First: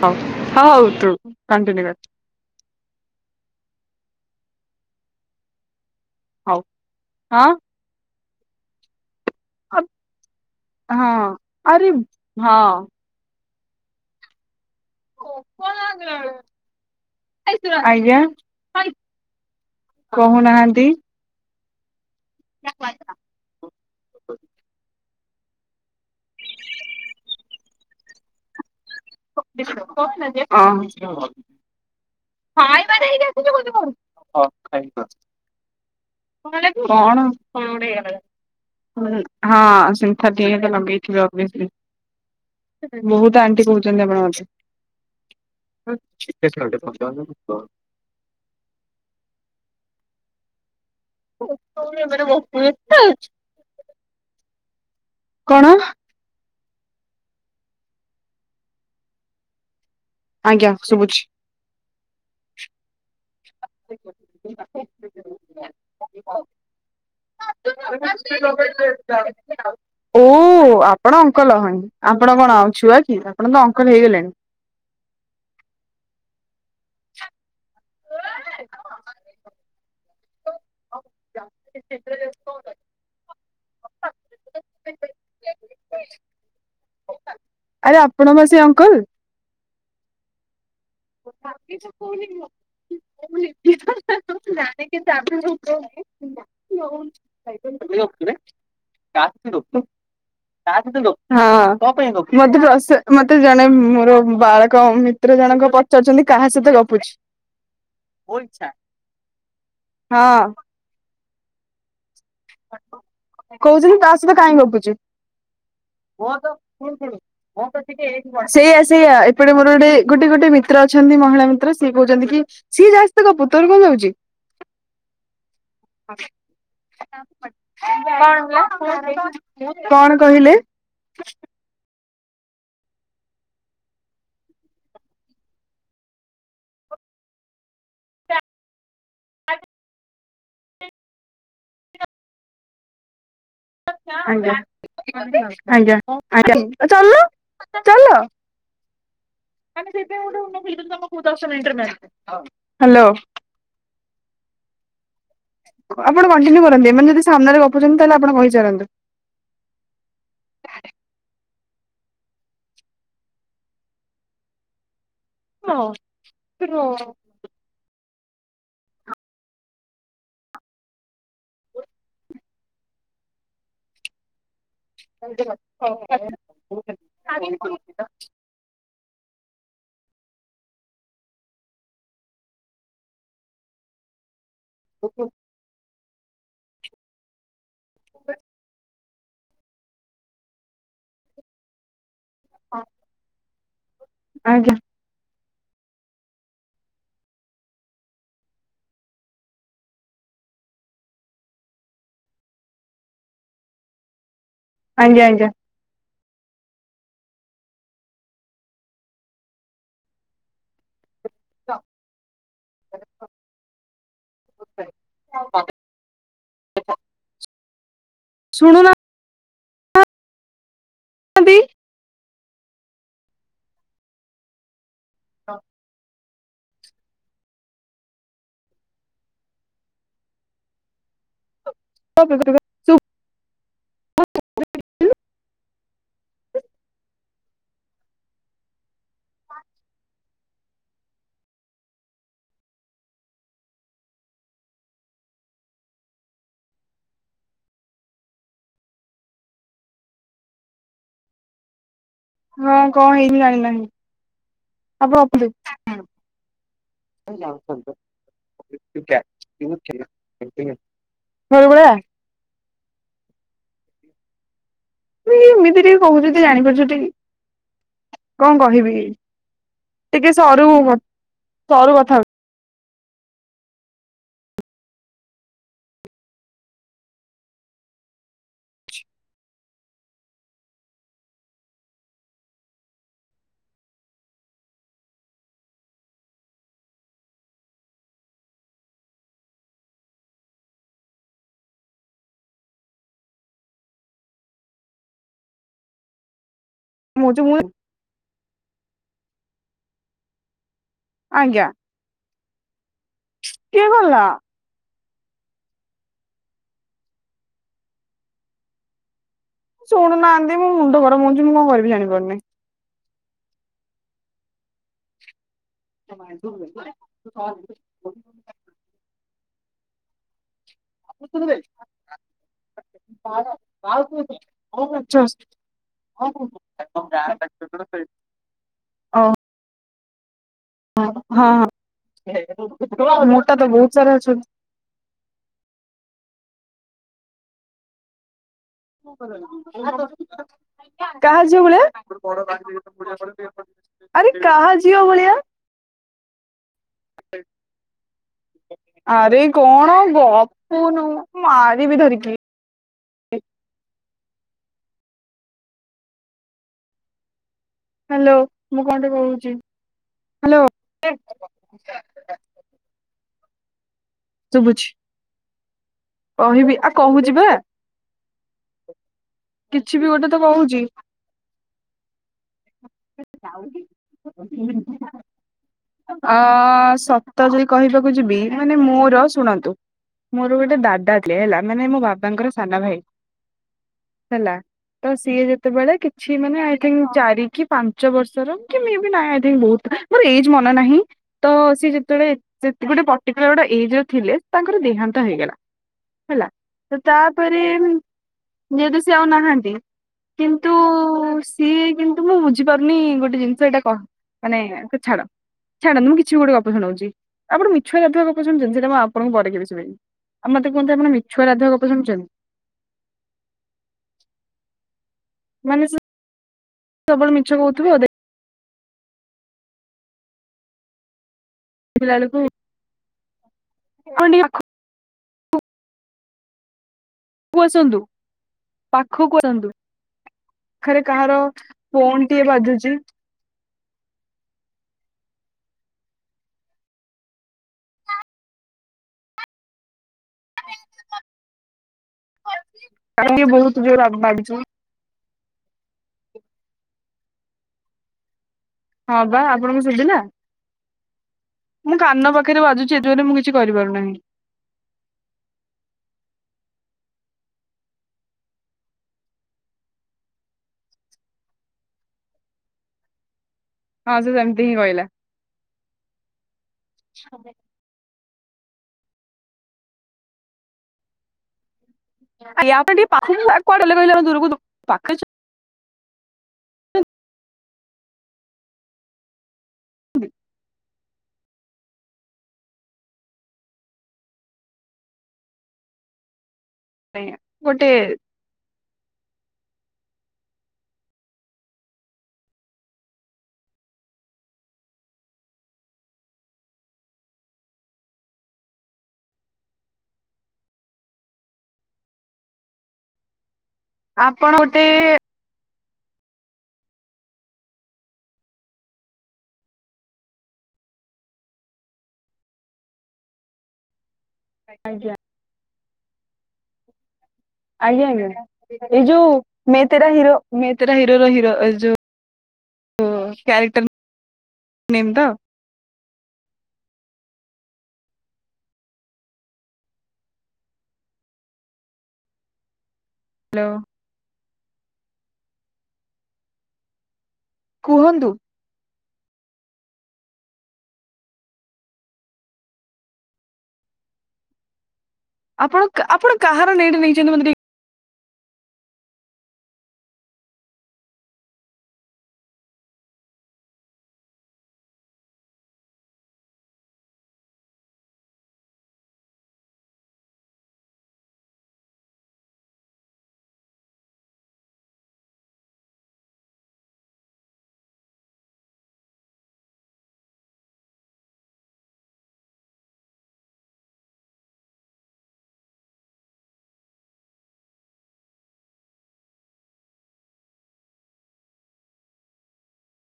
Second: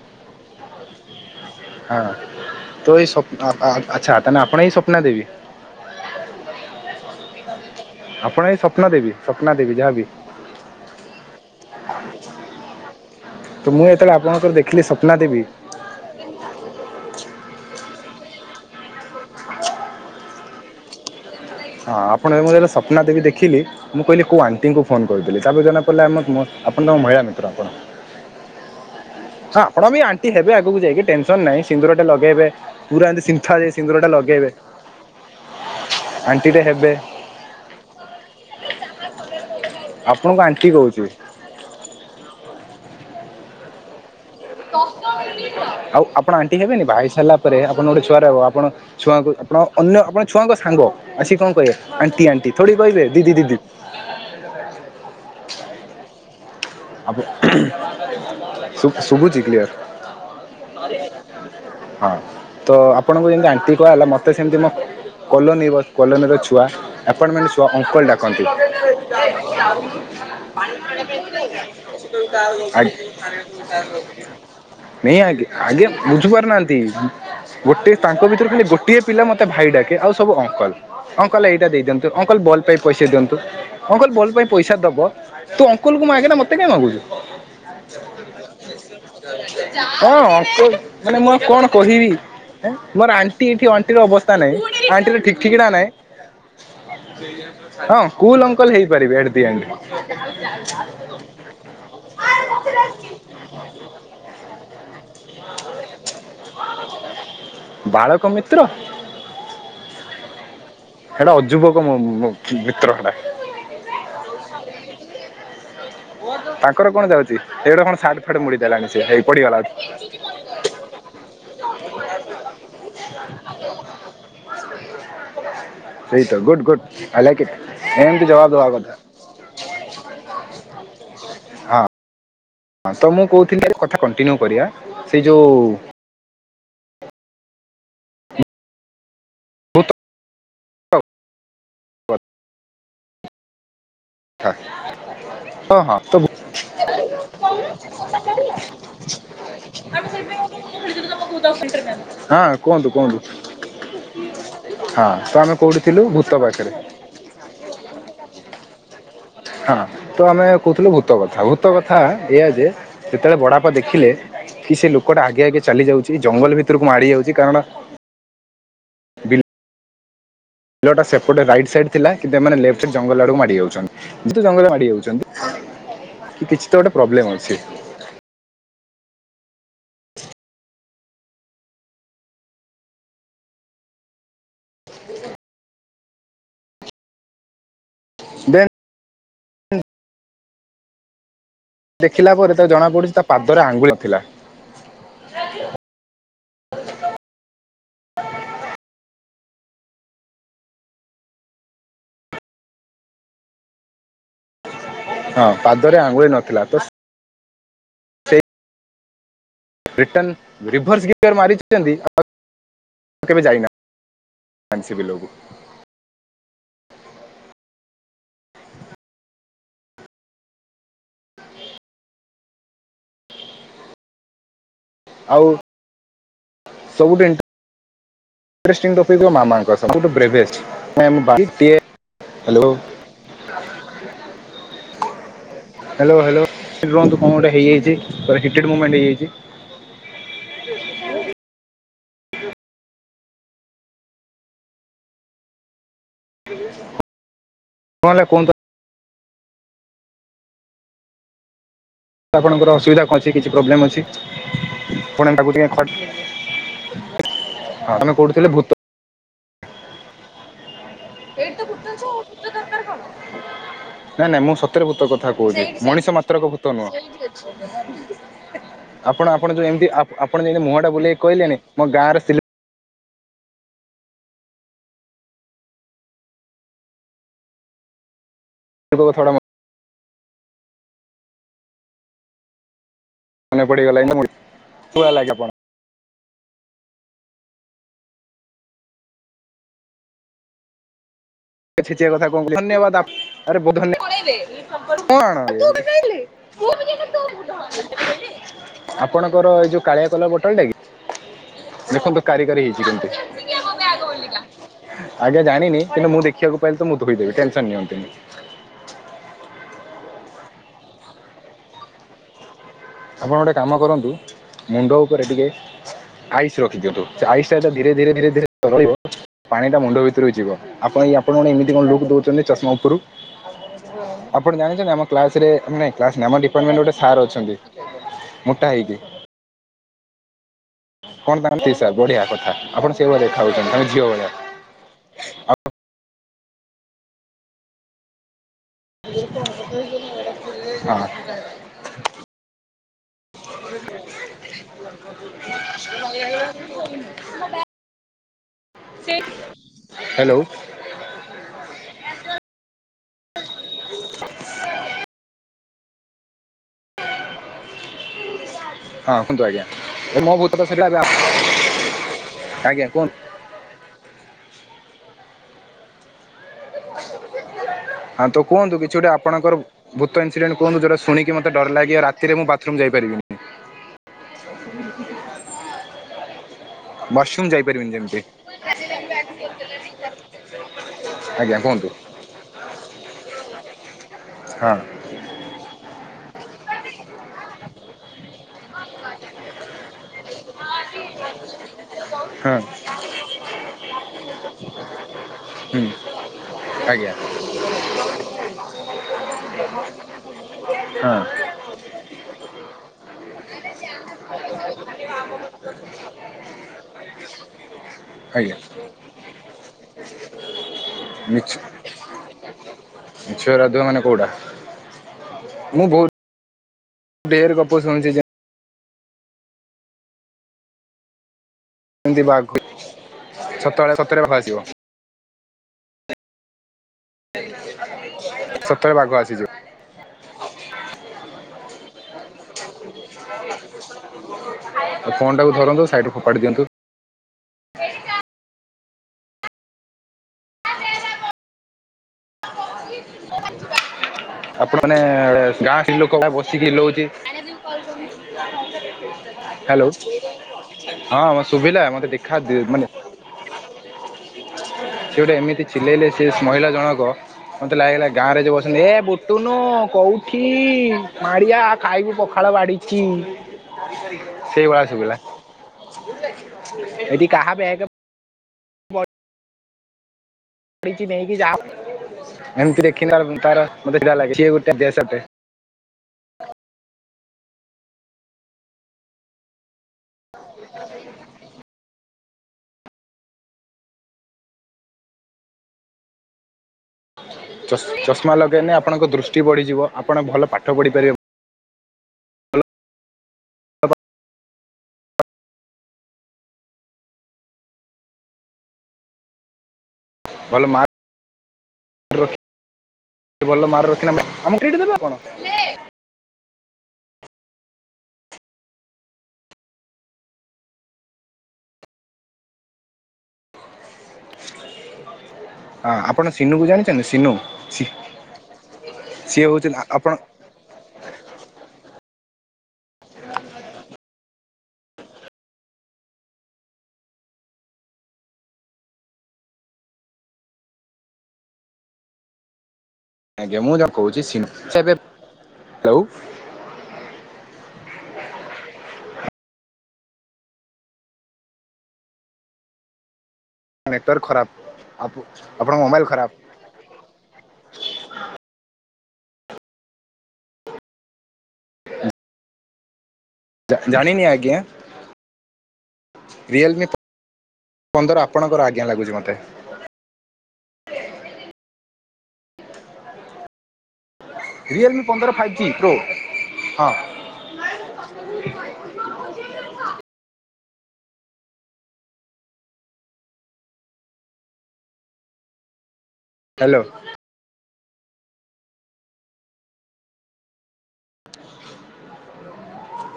ହ ହଉ ତୁ କଣ୍ଟିନ୍ୟୁ କର। ହଁ ତ ଏଇ ସବୁ ଆ-ଆ ଆଚ୍ଛା। ତାହେଲେ ଆପଣ ହିଁ ସ୍ୱପ୍ନା ଦେବୀ? ଆଇ ଆ ଆପଣ ଏଇ ସ୍ୱପ୍ନା ଦେବୀ ସପ୍ନା ଦେବୀ ଯାହାବି ହଁଆରେ ହଁ। ତୁ ମୁଁ ଯେତେବେଳେ ଆପଣଙ୍କର ଦେଖିଲି ସ୍ୱପ୍ନା ଦେବୀ ଆଜ୍ଞା। କହୁ ନାହାନ୍ତି ହଁ ଆପଣେ ମୁଁ ଯେତେବେଳେ ସ୍ୱପ୍ନା ଦେବୀ ଦେଖିଲି। ମୁଁ କହିଲି କୋଉ ଆଣ୍ଟିଙ୍କୁ ଫୋନ୍ କହିିଥିଲି ତାପରେ ଜଣାପଡ଼ିଲା ଆମ-ମ ଆପଣ ତାଙ୍କ ମହିଳା ମିତ୍ର ଆପଣ। ହଁ ଆପଣ ବି ଆଣ୍ଟି ହେବେ ଆଗକୁ ହଁ ଯାଇକି ଟେନସନ୍ ନାହିଁ। ସିନ୍ଦୁର ଟେ ଲଗେଇବେ ପୁରା ଏମିତି ସିନ୍ତାଳୀ ସିନ୍ଦୁରଟେ ଲଗେଇବେ। [unintelligible] ଆଣ୍ଟିଟେ ହେବେ କଣ ହଁ ଆପଣଙ୍କୁ ସିମ୍ଫାଥି ଆଣ୍ଟି ଏଇନେ ଲଗେଇ କହୁଛି ଥିବ। [unintelligible] ବହୁତ୍ ଆଣ୍ଟି କହୁଛନ୍ତି ଆପଣ ମତେ ଆଉ ଆପଣ ଆଣ୍ଟି ହେବେନି ବାହାହେଇ ସାରିଲା ପରେ ଆପଣ ଗୋଟେ ଛୁଆ ର ଆପଣ ଛୁଆଙ୍କୁ ଆପଣ ଅନ୍ୟ ଆପଣ ଛୁଆଙ୍କ ସାଙ୍ଗ ଆସି କଣ କହିବେ ଆଣ୍ଟି ଆଣ୍ଟି ଥୋଡ଼ି କହିବେ ଦିଦି ଦିଦି। କଣ? ଆପ ଶୁ ଶୁଭୁଛି କ୍ଲିୟର୍? ଆଜ୍ଞା ଶୁଭୁଛି ହଁ। ତ ଆପଣଙ୍କୁ ଯେମତି ଆଣ୍ଟି କୁହାଗଲା। ମତେ ସେମିତି ମୋ କଲୋନି ବସ୍ କଲୋନିର ଛୁଆ ଆପାର୍ଟମେଣ୍ଟ ଛୁଆ ଅଙ୍କଲ୍ ଡ଼ାକନ୍ତି। ଓ ଆପଣ ଅଙ୍କଲ୍। ହ ଆପଣ କଣ ଆଉ ଆ ଛୁଆ କି ଆପଣ ତ ଅଙ୍କଲ୍ ହେଇଗଲେଣି। ନେଇଁ ଆଗି ଆଗେ ବୁଝିପାରୁନାହାନ୍ତି। ଗୋଟେ ତାଙ୍କ ଭିତରୁ ଖାଲି ଗୋଟିଏ ପିଲା ମତେ ଭାଇ ଡାକେ ଆଉ ସବୁ ଅଙ୍କଲ୍। ଅଙ୍କଲ୍ ଏଇଟା ଦେଇଦିଅନ୍ତୁ ଅଙ୍କଲ୍ ବଲ୍ ପାଇଁ ପଇସା ଦିଅନ୍ତୁ। ଅଙ୍କଲ୍ ବଲ୍ ପାଇଁ ପଇସା ଦବ ତୁ ଅଙ୍କଲ୍ ଙ୍କୁ ମାଗେନା ମତ୍- ମତେ କାଇଁ ମାଗୁଛୁ। ଆରେ ଆପଣ ବା ସେ ଅଙ୍କଲ ହଁ ଅଙ୍କ ମାନେ ମୁଁ ଆଉ କଣ କହିବି। ମୋର ଆଣ୍ଟି ଏଠି ଅଣ୍ଟିର ଅବସ୍ଥା ନାହିଁ। ଆଣ୍ଟିର ଠିକ୍ ଠିକଣା ନାହିଁ। ହଁ କୁଲ୍ ଅଙ୍କଲ୍ ହେଇପାରିବେ। At the ଏଣ୍ଟ। [inaudible] ହଁ। ମତେ ରସ ମତେ ଜଣେ ମୋର ବାଳକ ମିତ୍ର ଜଣଙ୍କ ପ କହୁଛନ୍ତି କାହା ସହିତ ଗପୁଛୁ ବାଳକ ମିତ୍ର ହ। ହେଟା ଅଯୁବକ ମୋ ମୋ ମିତ୍ର ହେଟା। କହୁଛନ୍ତି ତା ସହିତ କାଇଁ ଗପୁଛୁ। ତାଙ୍କର କଣ ଯାଉଛି ଏଗୁଟା କଣ ସାର୍ଟ ଫାଟ ମୁଡି ସେଇଆ ଦେଲାଣି ସେ ସେଇଆ ହେଇ ଏପଟେ ପଡିଗଲା ମୋର ଗୋଟେ ଗୋଟେ ଗୋଟେ ମି ମିତ୍ର ଅଛନ୍ତି ମହିଳା ମିତ୍ର ସିଏ କହୁଛନ୍ତି କି ସିଏ ଯାହା ସହିତ ଗପୁ ତୋର କଣ ଯାଉଛି? ସେଇ ତ good good. I like it. ଏମିତି ଜବାବ ଦବା କଥା କଣ କହିଲେ? ହଁ। ହଁ ତ ମୁଁ କହୁଥିଲି କଥା କଣ୍ଟିନ୍ୟୁ କରିବା ସେଇ ଯୋଉ [unintelligible] ଆଜ୍ଞା [unintelligible] ଆଜ୍ଞା ଆଜ୍ଞା ଚାଲୁନ ହଁ ଚାଲ କୁହନ୍ତୁ କୁହନ୍ତୁ? ହଁ ହ୍ୟାଲୋ ତ ଆମେ କୋଉଠି ଥିଲୁ ଆପଣ ଭୂତ କଣ୍ଟିନ୍ୟୁ ପାଖରେ କରନ୍ତୁ ଏମାନେ ଯଦି ସାମ୍ନାରେ ଗପୁଛନ୍ତି ତାହେଲେ ଆପଣ କହିଚାଲନ୍ତୁ। ହଁ। ତ ଆମେ କହୁଥିଲେ ଭୂତ କଥା। ଭୂତ କଥା ଏଇଆ ଯେ ଯେତେବେଳେ ବଡବାପା ଦେଖିଲେ କି ସେ ଲୋକଟା ଆଗେ ଆଗେ ଚାଲି ଯାଉଛି ଜଙ୍ଗଲ ଭିତରକୁ ମାଡ଼ି ଯାଉଛି କାରଣ ବିଲ ଟା ସେପଟେ ରାଇଟ୍ ସାଇଡ୍ ଥିଲା। କିନ୍ତୁ ଏମାନେ ଲେଫ୍ଟସାଇଡ୍ ଜଙ୍ଗଲ ଆଡକୁ ମାଡ଼ି ଯାଉଛନ୍ତିୁ। ଜଙ୍ଗଲ ଏଇ ହୋଉଛନ୍ତି କିଛି ତ ଗୋଟେ ପ୍ରବ୍ଲେମ୍ ଅଛି। [unintelligible] ଦେନ୍ ଦେଖିଲା ପରେ ତାକୁ ଜଣାପଡୁଛି ତା ପାଦରେ ଆଙ୍ଗୁଳି ଥିଲା। ଆଜ୍ଞା। ରାଜୁ। [unintelligible] ଆଜ୍ଞା ହଁ ଆଜ୍ଞା। ପାଦରେ ଆଙ୍ଗୁଳି ନଥିଲା ତ ରିଟନ୍ ରିଭର୍ସ ଗିୟର ମାରିଛନ୍ତି ଆଉ କେବେ ଯାଇନା। [unintelligible] ଶୁଣୁନ ନ୍ତି ଆଉ ସବୁଠି ଇଣ୍ଟରଷ୍ଟିଂ ଟପିକ ଥିବ ମାମାଙ୍କ ସହ ସବୁଠୁ [unintelligible] ହ୍ୟାଲୋ ହାଲୋ ହାଲୋ କଣ ଗଟେ ହେଇଯାଇଛି ହିଟେଡ୍ ମୁମେଣ୍ଟ ହେଇଯାଇଛି। କଣ ହେଲା [unintelligible] ଆପଣଙ୍କର ହଁ ଅସୁବିଧା କଣ ଅଛି ହେଇନି କିଛି ପ୍ରୋବ୍ଲେମ୍ ଜାଣିନାହିଁ ଅଛି ଆପଣ ପଣ ଗପନ୍ତୁ ଟିକେ ଖ ହଁ ଆମେ କୋଉଠିଥିଲେ ଭୂତ ବୁ [unintelligible] ନାଇଁ ନାଇଁ ମୁଁ ସତ ସତରେ ଭୂତ କଥା କହୁଛି ଏମିତି ଟିକେ ମଣିଷ କହୁଛୁ ଯଦି ମାତ୍ରକ ଭୂତ ଜାଣିପାରୁଛୁ ନୁହଁ। ଟିକେ କଣ କହିବି ଆପଣ ଆପଣ ଯୋଉ ଏମିତି ଆପ ଟିକେ ଆପଣ ଯେମିତି ସରୁ ମୁହଁ ଟା ବୁଲେଇକି କହିଲେନି ମୋ ସରୁ କଥା ଗାଁର ସିଲି [inaudible] ମନେ ପଡିଗଲା [unintelligible] ଆପଣ। [unintelligible] [unintelligible] ମୋ ଯୋଉ ଆପଣଙ୍କର ଏଇ ଯୋଉ କାଳିଆ କଲର ବୋଟଲ ଟା କି ଆଜ୍ଞା ଦେଖନ୍ତୁ କାରିଗାରୀ ହେଇଛି କେମତି କିଏ ଗଲା? ଆଜ୍ଞା ଜାଣିନି କିନ୍ତୁ ମୁଁ ଦେଖିବାକୁ ପାଇଲିି ତ ମୁଁ ଧୋଇଦେବି ଟେନସନ ନିଅନ୍ତୁନି। ଶୁଣୁନାହାନ୍ତି ମୋ ମୁଣ୍ଡ ଗରମ ହଉଛି ମୁ କଣ କରିବି ଜଣିପାରୁନି। ଆପଣ ଗୋଟଏ କାମ କରନ୍ତୁ ମୁଣ୍ଡ ଉପରେ ଟିକେ ଆଇସ ରଖି ଦିଅନ୍ତୁ ସେ ଆଇସ୍ ଟା ଯୋଉ ଧୀରେ ଧୀରେ ଧୀରେ ଧୀରେ ତରଳିବ ପାଣି ଟା ମୁଣ୍ଡ ଭିତରକୁ ଯିବ। ଆପଣ ଇଏ ଆପଣମାନେ ଏମିତି କଣ ଲୁକ ଦଉଛନ୍ତି ଚଷମା ଉପରୁ ଆପଣ ଜାଣିଛନ୍ତି ଆମ ଜଷ୍ଟ କ୍ଲାସରେ ନାଇ କ୍ଲାସ ନୁହେ ଆମ ଡିପାଟମେଣ୍ଟ ଗୋଟେ ସାର୍ ଅଛନ୍ତି। ମୋଟା ହେଇକି। ଓ କଣ ହଁ ତଙ୍କ ହଁ। ତି ସାର୍ ବଢିଆ କଥା ଆପଣ ସେଇଭଳିଆ ଦେଖା ମୋଟା ତ ହଉଛନ୍ତି ତାଙ୍କ ବହୁତ ଝିଅ ସାରା ଭଳିଆ। ଅଛନ୍ତି ଆଉ ହଁ କାହା ଝିଅ ଭଳିଆ? ଆରେ କାହା ଝିଅ ଭଳିଆ? [inaudible] ଆରେ କଣ ଗ ହ୍ୟାଲୋ ଗପୁନୁ ମାରିବି ଧରିକି। ହାଲୋ। ହଁ କୁହନ୍ତୁ ଆଜ୍ଞା ଏ ମୋବୋତ ସିରିଲା ଆଜ୍ଞା କୁହନ୍ତୁ। ଶୁଭୁଛି କହିବି ଆଉ କହୁଛି ବା ହଁ ତ କୁହନ୍ତୁ କିଛି ଗୋଟେ ଆପଣଙ୍କର କିଛି ବି ଭୂତ ଗୋଟେ ତ ଇନସିଡେଣ୍ଟ କହୁଛି କୁହନ୍ତୁ ଯୋଉଟା ଶୁଣି କି ମତେ ଡର ଲାଗିବ ରାତିରେ ମୁଁ ବାଥରୁମ ଯାଇପାରିବିନି। [inaudible] ଅ ସତ ୱାସରୁମ୍ ଯଦି ଯାଇପାରିବିନି କହିବାକୁ ଯେମିତି ଯିବି ମାନେ ମୋର ଶୁଣନ୍ତୁ। ମୋର ଗୋଟେ ଦାଦା ଥିଲେ ଆଜ୍ଞା ହେଲା କୁହନ୍ତୁ ମାନେ ମୋ ବାବାଙ୍କର ସାନା ଭାଇ ହେଲା। ହଁ ତ ସିଏ ଯେତେବେଳେ କିଛି ମାନେ ଆଇ ଥିଙ୍କ୍ ଚାରି କି ପାଞ୍ଚ ବର୍ଷର କି ମେ ବି ନା ଆଇ ଥିଙ୍କ୍ ବୋହୁତ ମୋର ଏଜ୍ ମନ ନାହିଁ ତ ସିଏ ଯେ ତେବେଳେ ହଁ ଚେତ୍ ଗୋଟେ ପର୍ଟିକୁଲାର ଗୋଟେ ଏଜର ଥିଲେ ତାଙ୍କର ଦେହାନ୍ତ ହେଇଗଲା। ହୁଁ ହେଲା ତ ଆଜ୍ଞା ତାପେରେ ଉଁ ଯେହେତୁ ସିଏ ଆଉ ନାହାନ୍ତି କିନ୍ତୁ ହଁ ସିଏ କିନ୍ତୁ ମୁଁ ବୁ ଝିପାରୁନି ଗୋଟେ ଜିନିଷଟା କଣ ମାନେ ସେ ଛାଡ। ଛାଡନ୍ତୁ ମୁଁ କିଛି ଗୋଟେ ଗପ ଶୁଣଉଚି ଆପଣ ମିଛୁଆ ରାଧୁଆ ଗପ ଆଜ୍ଞା ଶୁଣିଛନ୍ତି ସେଟା ମୁଁ ଆପଣଙ୍କୁ ପରେ କେବେ ଶୁଣେଇବି। ଆ ମତେ କୁହନ୍ତୁ ଆପଣ ମିଛୁଆ ରାଧୁଆ ଗପ ଶୁଣିଛନ୍ ମିଛୁଆ ରାଧୁଆ ମାନେ କୋଉଟା ମାନେ ମୁଁ ସେ ବୋହୁ ସବୁବେଳେ ମିଛ କହୁଥୁବ [unintelligible] ଦେଖିଲା ଏମିତି ବେଳକୁ ବାଘ ସେତଏଳେ ସତେରେ ଆପଣ ବାଘ ଟିକେ ଆସିବ। କୁ ଆସନ୍ତୁ ସତରେ ବାଘ ପାଖୁକୁୁ ଆସିଯିବ ଆସନ୍ତୁ। ଖେରେ କାହାର ଫୋନଟିଏ ବାଜୁଚି। ଆଉ ଫୋନଟାକୁ ଧରନ୍ତୁ ସାଇଟିକୁ ଫୋପାଡି ଦିଅନ୍ତୁ। [inaudible] [unintelligible] ବୋହୁତୁ ଜୋର ଆ ବାଜୁଛି। [unintelligible] ମାନେ ଗାଁ ସ୍ତ୍ରୀଲୋକ ଭଳିଆ ବସିକି ହିଲଉଚି [inaudible] ହଁ ବା ଆପଣଙ୍କୁ ହ୍ୟାଲୋ ଶୁଭିଲା [inaudible] ହଁ ମ ଶୁଭିଲା ମୁଁ ମତେ କାନ ଦେଖା ଦେ ପାଖରେ ମାନେ ବାଜୁଛି ଏତେ ଜୋରେ ମୁଁ କିଛି କରିପାରୁନାହିଁ ସିଏ ଗୋଟେ ଏମିତି ଚିଲେଇଲେ ସିଏ ସ୍ ମହିଳା ଜଣକ ମତେ ଲାଗିଲା ଗାଁରେ ଯୋଉ ବସନ୍ତି ହେ ବୁ ଟୁନୁ କୋଉଠି ମାଡିଆ ଖାଇବୁ ପଖାଳ ବାଢିଚି। ହଁ ସେ ସେମିତି ସେଇ ହିଁ ଭଳିଆ କହିଲା ଶୁଭିଲା ଏଠି କାହା ବେଗେ ପଡିଚି ନେଇକି ଯାଅ ଏମତି ଆପଣ ଟିକେ ଦେଖିନେ ତାର ଉଁ ପାଖକୁ ତାର କୁଆଡେ ଗଲେ ମତେ ଚିଡା କହିଲେ ଲାଗେ ଦୂରକୁ ସିଏ ଗୋଟେ ଦେଶଟେ ପାଖରେ ଚଷ୍ ଗୋଟେ ଚଷମା ଲଗେଇନେ ଆପଣଙ୍କ ଦୃଷ୍ଟି ବଢିଯିବ ଆପଣ ଭଲ ପାଠ ପଢିପାରିବେ। ଭଲ ମା ରଖି ଭଲ ମାରର [unintelligible] ଆପଣ ଆମକୁ କେଇଠି ଗୋଟେ ଦେବେ ଆପଣ? ଆଜ୍ଞା। ହଁ ଆପଣ ସିନୁକୁ ଜାଣିଛନ୍ତି ସିନୁ। ସି- ଆଜ୍ଞା ଆଜ୍ଞା ଏଇ ଯୋଉ ସିଏ ହଉଛନ୍ତି ମେଁ ଆ- ତେରା ଆପଣ ହିରୋ ମେଁ ତେରା ହିରୋର ହିରୋ ଏ ଯୋଉ ଓ କ୍ୟାରେକ୍ଟର ନେମ୍ ତ। ଆଜ୍ଞା ହ୍ୟାଲୋ ମୁଁ ଯାହାକୁ କହୁଚି ମିନୁ ସେ ଏବେ [unintelligible] କୁହନ୍ତୁ। ନେଟୱର୍କ ଖରାପ ଆପ ଆପଣ ଆପଣଙ୍କ ମୋବାଇଲ୍ ଆପଣ ଖରାପ। କାହାର ନେଟେ ନେଇଛନ୍ତି ମତେ ଟିକେ ଜା ଜାଣିନି ଆଜ୍ଞା। ରିଏଲମି ପ ପନ୍ଦର ଆପଣଙ୍କର ଆଜ୍ଞା ଲାଗୁଚି ମତେ। ରିଏଲମି ପନ୍ଦର ଫାଇଭ୍ ଜି ପ୍ରୋ ହଁ। [inaudible] ହ୍ୟାଲୋ।